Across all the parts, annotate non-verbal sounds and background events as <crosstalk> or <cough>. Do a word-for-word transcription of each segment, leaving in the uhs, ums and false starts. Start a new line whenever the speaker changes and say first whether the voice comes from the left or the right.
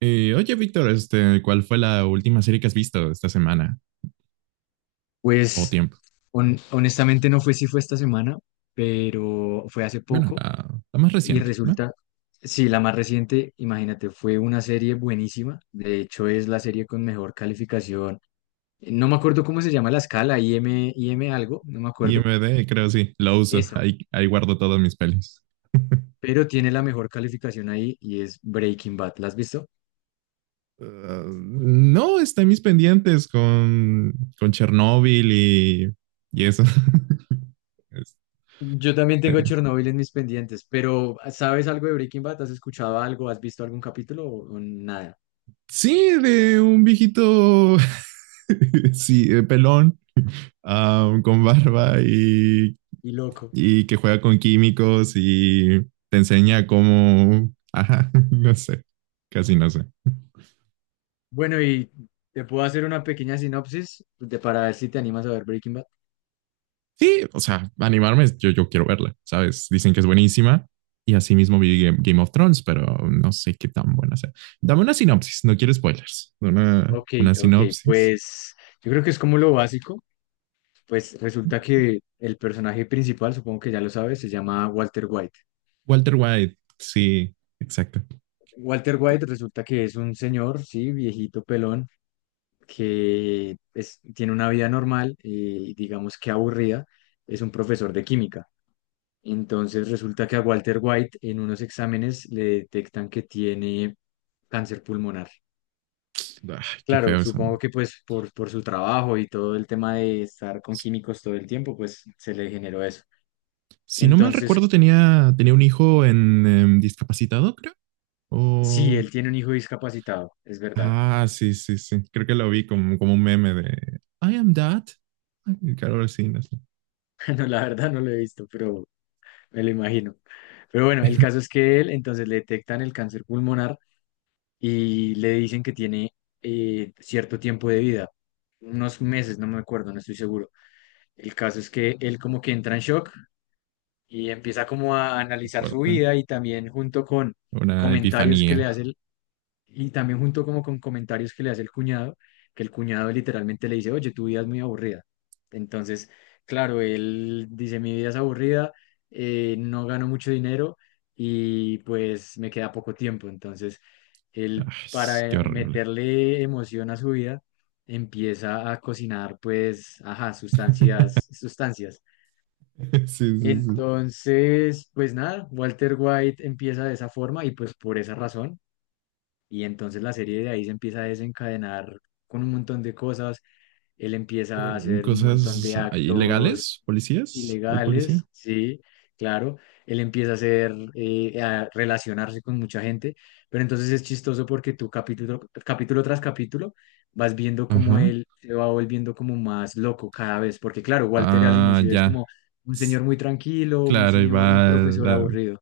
right: Eh, oye, Víctor, este, ¿cuál fue la última serie que has visto esta semana o
left: Pues
right: tiempo?
left: hon- honestamente no fue si fue esta semana, pero fue hace
right: Bueno,
left: poco
right: la, la más
left: y
right: reciente, ¿no?
left: resulta, sí, la más reciente, imagínate, fue una serie buenísima. De hecho, es la serie con mejor calificación. No me acuerdo cómo se llama la escala, i m i m algo, no me acuerdo.
right: I M D, creo sí, lo uso.
left: Eso,
right: Ahí, ahí guardo todas mis pelis.
left: pero tiene la mejor calificación ahí y es Breaking Bad. ¿La has visto?
right: Uh, no, está en mis pendientes con, con Chernobyl y, y eso. <laughs> Este,
left: Yo también tengo Chernobyl en mis pendientes, pero ¿sabes algo de Breaking Bad? ¿Has escuchado algo? ¿Has visto algún capítulo o o nada?
right: sí, de un viejito, <laughs> sí, eh, pelón, um, con barba y
left: Y loco.
right: y que juega con químicos y te enseña cómo, <laughs> ajá, no sé, casi no sé.
left: Bueno, y te puedo hacer una pequeña sinopsis de, para ver si te animas a ver Breaking Bad.
right: Sí, o sea, animarme, yo, yo quiero verla, ¿sabes? Dicen que es buenísima y así mismo vi Game, Game of Thrones, pero no sé qué tan buena sea. Dame una sinopsis, no quiero spoilers. Una,
left: Ok,
right: una
left: ok,
right: sinopsis.
left: pues yo creo que es como lo básico. Pues resulta que el personaje principal, supongo que ya lo sabes, se llama Walter White.
right: Walter White, sí, exacto.
left: Walter
right: Te-
left: White resulta que es un señor, sí, viejito pelón, que es- tiene una vida normal y digamos que aburrida. Es un profesor de química. Entonces resulta que a Walter White en unos exámenes le detectan que tiene cáncer pulmonar.
right: Ay, qué
left: Claro,
right: feo esa,
left: supongo
right: weá.
left: que pues por, por su trabajo y todo el tema de estar con químicos todo el tiempo, pues se le generó eso.
right: Si no mal
left: Entonces,
right: recuerdo, tenía, tenía un hijo en, em, discapacitado, creo.
left: sí,
right: O.
left: él tiene un hijo discapacitado, es verdad.
right: Ah, sí, sí, sí. Creo que lo vi como, como un meme de I am that. Ay, claro, ahora sí, no sé.
left: <laughs> No, la verdad no lo he visto, pero me lo imagino. Pero bueno, el caso es que él, entonces le detectan el cáncer pulmonar y le dicen que tiene eh, cierto tiempo de vida, unos meses, no me acuerdo, no estoy seguro. El caso es que él como que entra en shock y empieza como a
right: Qué
left: analizar su
right: fuerte.
left: vida y también junto con
right: Una
left: comentarios que le
right: epifanía.
left: hace Y también junto como con comentarios que le hace el cuñado, que el cuñado literalmente le dice, oye, tu vida es muy aburrida. Entonces, claro, él dice, mi vida es aburrida, eh, no gano mucho dinero y pues me queda poco tiempo. Entonces,
right: Ay,
left: él para
right: qué
left: eh,
right: horrible.
left: meterle emoción a su vida, empieza a cocinar pues, ajá,
right: <laughs>
left: sustancias, sustancias.
right: Sí, sí, sí.
left: Entonces, pues nada, Walter White empieza de esa forma y pues por esa razón y entonces la serie de ahí se empieza a desencadenar con un montón de cosas. Él empieza a
right: Mm,
left: hacer un montón
right: Cosas
left: de
right: ahí
left: actos
right: ilegales, policías, hay
left: ilegales,
right: policía.
left: sí, claro. Él empieza a hacer, eh, a relacionarse con mucha gente. Pero entonces es chistoso porque tú capítulo, capítulo tras capítulo vas viendo cómo
right: Ajá.
left: él se va volviendo como más loco cada vez. Porque claro, Walter al
right: Ah,
left: inicio es
right: ya.
left: como un señor
right: Tss,
left: muy tranquilo, un
right: claro, y
left: señor, un
right: va
left: profesor
right: la,
left: aburrido.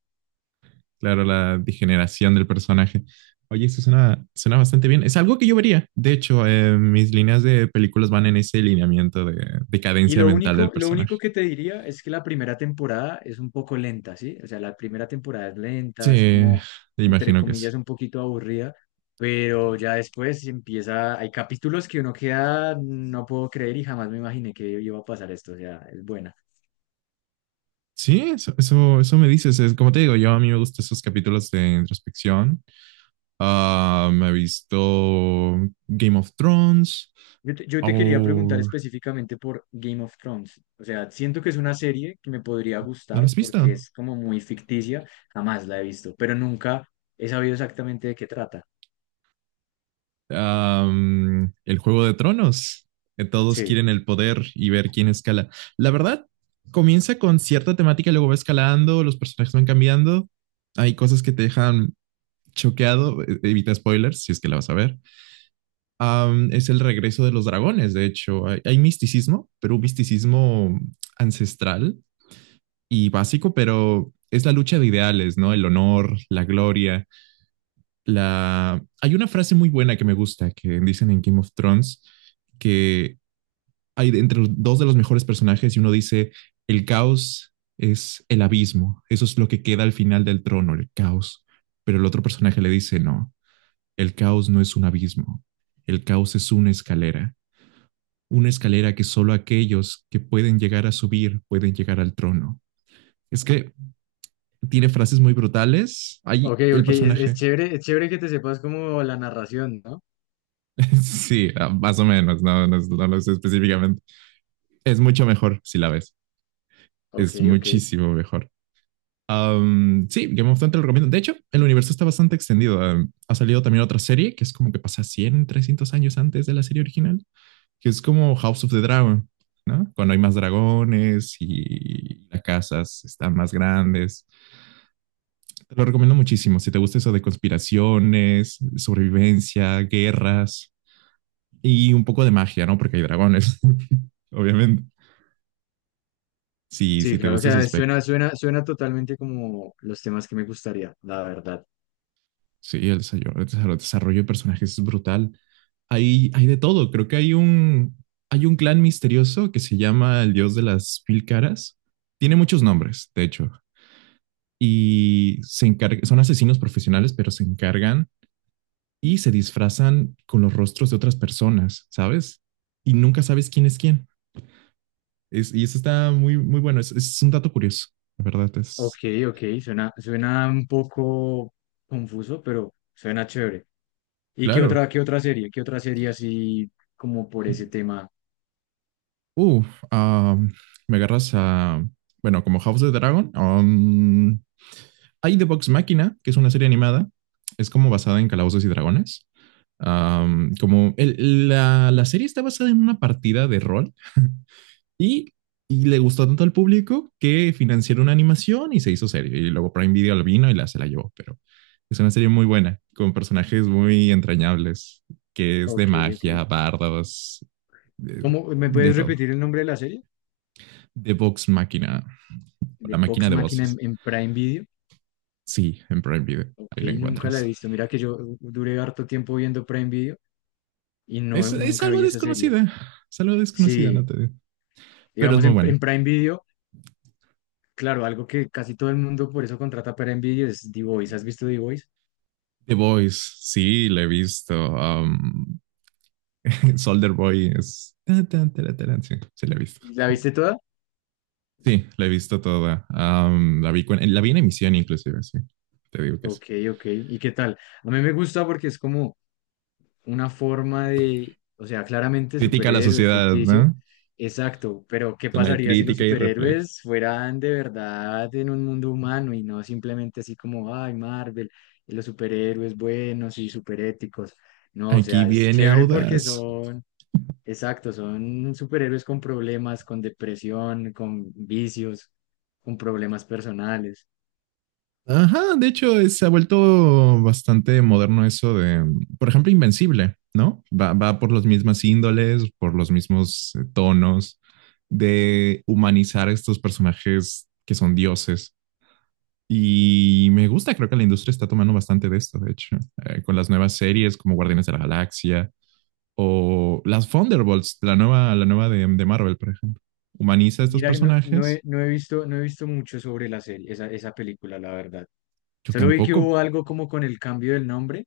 right: claro, la degeneración del personaje. Oye, eso suena, suena bastante bien. Es algo que yo vería. De hecho, eh, mis líneas de películas van en ese lineamiento de
left: Y
right: decadencia
left: lo
right: mental del
left: único, lo
right: personaje.
left: único que te diría es que la primera temporada es un poco lenta, ¿sí? O sea, la primera temporada es lenta, es
right: Sí,
left: como, entre
right: imagino que sí.
left: comillas, un poquito aburrida, pero ya después empieza, hay capítulos que uno queda, no puedo creer y jamás me imaginé que iba a pasar esto, o sea, es buena.
right: Sí, eso, eso, eso me dices. Es, como te digo, yo a mí me gustan esos capítulos de introspección. Ah, me he visto Game of Thrones.
left: Yo te, yo te quería preguntar
right: Oh,
left: específicamente por Game of Thrones, o sea, siento que es una serie que me podría
right: ¿no lo
left: gustar
right: has
left: porque
right: visto?
left: es como muy ficticia, jamás la he visto, pero nunca he sabido exactamente de qué trata.
right: Am, el Juego de Tronos. Que todos
left: Sí.
right: quieren el poder y ver quién escala. La verdad, comienza con cierta temática, luego va escalando, los personajes van cambiando. Hay cosas que te dejan choqueado. e- Evita spoilers si es que la vas a ver. Am, es el regreso de los dragones, de hecho. Hay, hay misticismo, pero un misticismo ancestral y básico, pero es la lucha de ideales, ¿no? El honor, la gloria la... Hay una frase muy buena que me gusta, que dicen en Game of Thrones, que hay entre los dos de los mejores personajes y uno dice, el caos es el abismo, eso es lo que queda al final del trono, el caos. Pero el otro personaje le dice, no, el caos no es un abismo, el caos es una escalera, una escalera que solo aquellos que pueden llegar a subir pueden llegar al trono. Es que tiene frases muy brutales. Ahí
left: Ok,
right: el
left: ok, es, es
right: personaje.
left: chévere, es chévere que te sepas como la narración, ¿no?
right: Sí, ah, más o menos, no, no, no lo sé específicamente. Es mucho mejor si la ves,
left: Ok,
right: es
left: ok.
right: muchísimo mejor. Um, sí, Game of Thrones te lo recomiendo. De hecho, el universo está bastante extendido. Um, ha salido también otra serie que es como que pasa cien, trescientos años antes de la serie original, que es como House of the Dragon, ¿no? Cuando hay más dragones y las casas están más grandes. Te lo recomiendo muchísimo. Si te gusta eso de conspiraciones, sobrevivencia, guerras, y un poco de magia, ¿no? Porque hay dragones, <laughs> obviamente. Si,
left: Sí,
right: si te
left: claro, o
right: gusta ese
left: sea,
right: aspecto.
left: suena, suena, suena totalmente como los temas que me gustaría, la verdad.
right: Sí, el, el desarrollo de personajes es brutal. Hay, hay de todo. Creo que hay un, hay un clan misterioso que se llama el dios de las mil caras. Tiene muchos nombres, de hecho. Y se encarga, son asesinos profesionales, pero se encargan y se disfrazan con los rostros de otras personas, ¿sabes? Y nunca sabes quién es quién. Es, y eso está muy, muy bueno. Es, es un dato curioso, la verdad.
left: Ok,
right: Es
left: ok, suena, suena un poco confuso, pero suena chévere. ¿Y qué
right: claro.
left: otra, qué otra serie? ¿Qué otra serie así como por ese tema?
right: Uh, ah, Me agarras a, bueno, como House of the Dragon. Um, hay The Box Máquina, que es una serie animada. Es como basada en Calabozos y Dragones. Um, como el- la, la serie está basada en una partida de rol y, y le gustó tanto al público que financiaron una animación y se hizo serie. Y luego Prime Video lo vino y la, se la llevó. Pero es una serie muy buena, con personajes muy entrañables, que es de
left: Ok, ok.
right: magia, bardos, de,
left: ¿Cómo, me
right: de
left: puedes
right: todo.
left: repetir el nombre de la serie?
right: The Box Máquina. O
left: De
right: la
left: Vox
right: máquina de
left: Máquina en,
right: voces.
left: en Prime Video.
right: Sí, en Prime Video. Ahí
left: Ok,
right: la
left: nunca la he
right: encuentras.
left: visto. Mira que yo duré harto tiempo viendo Prime Video y no,
right: Es, es
left: nunca
right: algo
left: vi esa serie.
right: desconocida. Es algo desconocida,
left: Sí,
right: no te digo. Pero es
left: digamos
right: muy
left: en,
right: buena.
left: en Prime Video, claro, algo que casi todo el mundo por eso contrata Prime Video es The Voice. ¿Has visto The Voice?
right: The Voice, sí, la he visto. Um, <laughs> Solder Boy es. Sí, sí, la he visto.
left: ¿La viste toda?
right: Sí, la he visto toda. Um, la, vi, con- la vi en emisión, inclusive, sí. Te digo que sí.
left: Ok, ok. ¿Y qué tal? A mí me gusta porque es como una forma de, o sea, claramente
right: Crítica a la
left: superhéroes,
right: sociedad,
left: ficticio.
right: ¿no?
left: Exacto, pero ¿qué
right: Es una
left: pasaría si los
right: crítica y reflejo.
left: superhéroes fueran de verdad en un mundo humano y no simplemente así como, ay, Marvel, y los superhéroes buenos y superéticos? No, o
right: Aquí
left: sea, es
right: viene
left: chévere porque
right: Audaz.
left: son Exacto, son superhéroes con problemas, con depresión, con vicios, con problemas personales.
right: Ajá, de hecho, eh, se ha vuelto bastante moderno eso de, por ejemplo, Invencible, ¿no? Va, va por las mismas índoles, por los mismos eh, tonos, de humanizar a estos personajes que son dioses. Y me gusta, creo que la industria está tomando bastante de esto, de hecho, eh, con las nuevas series como Guardianes de la Galaxia o las Thunderbolts, la nueva, la nueva de, de Marvel, por ejemplo. Humaniza a estos
left: Mira, no, no he,
right: personajes.
left: no he visto, no he visto mucho sobre la serie, esa, esa película, la verdad.
right: Yo
left: Solo vi que
right: tampoco.
left: hubo algo como con el cambio del nombre,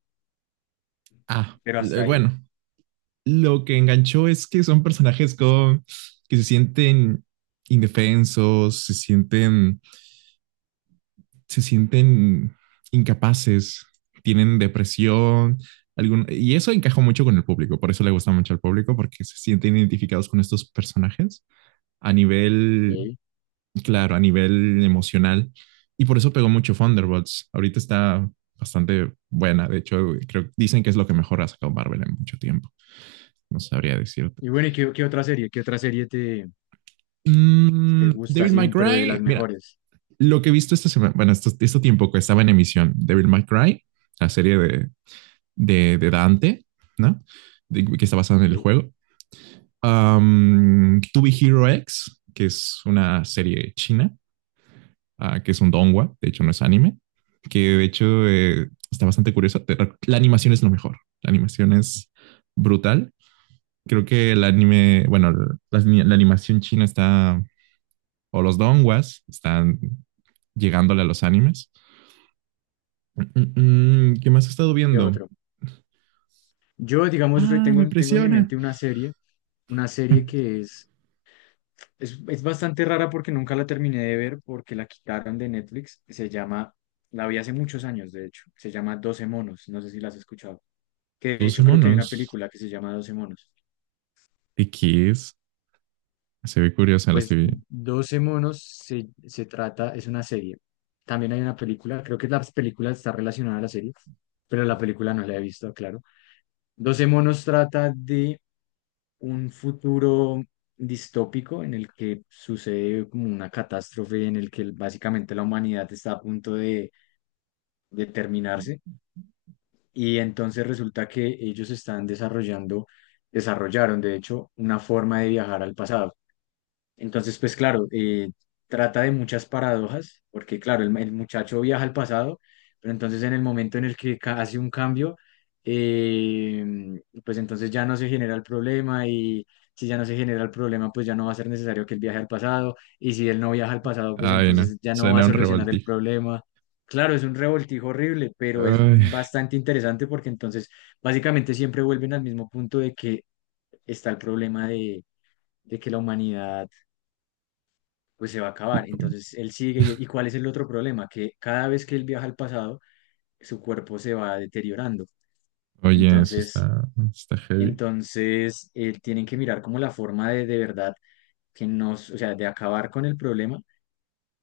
right: Ah,
left: pero
right: eh,
left: hasta ahí.
right: bueno, lo que enganchó es que son personajes con, que se sienten indefensos, se sienten, se sienten incapaces, tienen depresión, algún- y eso encajó mucho con el público, por eso le gusta mucho al público, porque se sienten identificados con estos personajes a nivel,
left: Ok.
right: claro, a nivel emocional, y por eso pegó mucho Thunderbolts. Ahorita está bastante buena, de hecho, creo, dicen que es lo que mejor ha sacado Marvel en mucho tiempo, no sabría decirte.
left: Y bueno, ¿y qué, qué otra serie? ¿Qué otra serie te, te
right: Mm,
left: gusta,
right: Devil
left: así,
right: May
left: un- pero de las
right: Cry, mira,
left: mejores?
right: lo que he visto esta semana, bueno, esto, este tiempo que estaba en emisión, Devil May Cry, la serie de, de, de Dante, ¿no? De, que está basada en el
left: Ok.
right: juego. Um, Tubi Hero X, que es una serie china, uh, que es un donghua, de hecho no es anime, que de hecho eh, está bastante curiosa. La animación es lo mejor, la animación es brutal. Creo que el anime, bueno, la, la animación china está, o los donghuas están llegándole a los animes. Mm, mm, ¿Qué más he estado
left: ¿Qué
right: viendo?
left: otro? Yo, digamos, re-
right: Ah,
left: tengo,
right: me
left: tengo en mi
right: presiona.
left: mente una serie, una serie
right: <laughs>
left: que es. Es, es bastante rara porque nunca la terminé de ver porque la quitaron de Netflix. Se llama, la vi hace muchos años, de hecho. Se llama doce monos. No sé si la has escuchado. Que de
right: doce
left: hecho creo que hay una
right: monos.
left: película que se llama doce monos.
right: ¿Y qué es? Se ve curiosa la estoy
left: Pues
right: viendo.
left: doce monos se, se trata, es una serie. También hay una película, creo que la película está relacionada a la serie, pero la película no la he visto, claro. Doce monos trata de un futuro distópico en el que sucede como una catástrofe, en el que básicamente la humanidad está a punto de, de terminarse. Y entonces resulta que ellos están desarrollando, desarrollaron de hecho una forma de viajar al pasado. Entonces, pues claro, eh, trata de muchas paradojas, porque claro, el, el muchacho viaja al pasado, pero entonces en el momento en el que ca- hace un cambio, eh, pues entonces ya no se genera el problema y si ya no se genera el problema, pues ya no va a ser necesario que él viaje al pasado y si él no viaja al pasado, pues
right: Ay, no.
left: entonces ya no va a
right: Suena un
left: solucionar el
right: revoltijo.
left: problema. Claro, es un revoltijo horrible, pero es
right: Ay,
left: bastante interesante porque entonces básicamente siempre vuelven al mismo punto de que está el problema de de que la humanidad pues se va a acabar. Entonces él sigue. ¿Y y cuál es el otro problema? Que cada vez que él viaja al pasado, su cuerpo se va deteriorando.
right: oye, eso
left: Entonces,
right: está, está heavy. Un
left: entonces eh, tienen que mirar como la forma de de verdad que nos, o sea, de acabar con el problema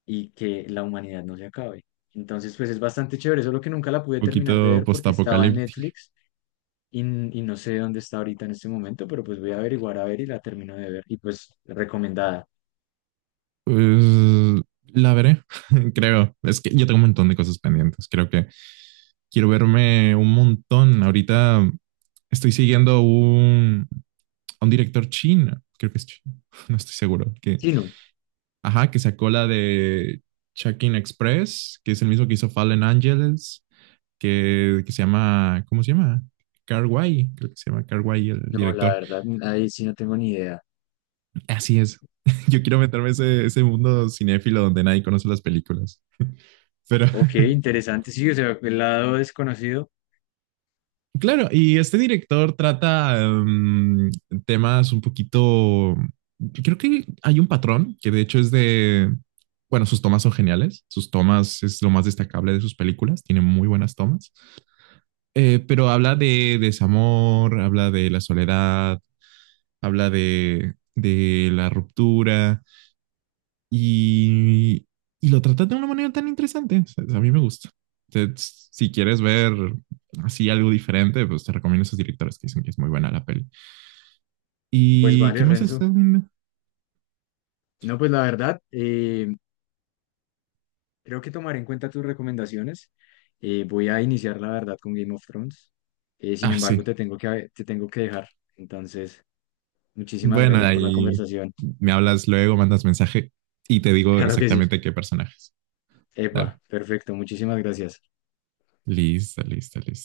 left: y que la humanidad no se acabe. Entonces, pues es bastante chévere, solo que nunca la pude terminar de
right: poquito
left: ver porque estaba en
right: postapocalíptico.
left: Netflix y, n- y no sé dónde está ahorita en este momento, pero pues voy a averiguar a ver y la termino de ver. Y pues recomendada.
right: Pues la veré, <laughs> creo. Es que yo tengo un montón de cosas pendientes. Creo que quiero verme un montón. Ahorita estoy siguiendo un, un director chino. Creo que es chino. <laughs> No estoy seguro. Que
left: Sí, no,
right: Ajá, que sacó la de Check-in Express, que es el mismo que hizo Fallen Angels, que, que se llama, ¿cómo se llama? Carguay, creo que se llama Carguay el
left: no, la
right: director.
left: verdad, ahí sí no tengo ni idea.
right: Así es. <laughs> Yo quiero meterme ese, ese mundo cinéfilo donde nadie conoce las películas. Pero
left: Ok,
right: <laughs>
left: interesante, sí, o sea, el lado desconocido,
right: claro, y este director trata em, temas un poquito. Creo que hay un patrón que de hecho es de. Bueno, sus tomas son geniales. Sus tomas es lo más destacable de sus películas. Tiene muy buenas tomas. Eh, pero habla de desamor, habla de la soledad, habla de, de la ruptura y, y lo trata de una manera tan interesante. O sea, a mí me gusta. Te- si quieres ver así algo diferente, pues te recomiendo esos directores que dicen que es muy buena la peli.
left: pues
right: ¿Y qué
left: vale,
right: más
left: Renzo.
right: estás viendo?
left: No, pues la verdad, eh, creo que tomaré en cuenta tus recomendaciones. Eh, voy a iniciar, la verdad, con Game of Thrones. Eh, sin
right: Ah,
left: embargo,
right: sí.
left: te tengo que, te tengo que dejar. Entonces, muchísimas
right: Bueno,
left: gracias por la
right: ahí
left: conversación. <laughs>
right: me hablas luego, mandas mensaje y te digo
left: Claro que sí.
right: exactamente qué personajes. Dale.
left: Epa, perfecto, muchísimas gracias.
right: Listo, listo, listo.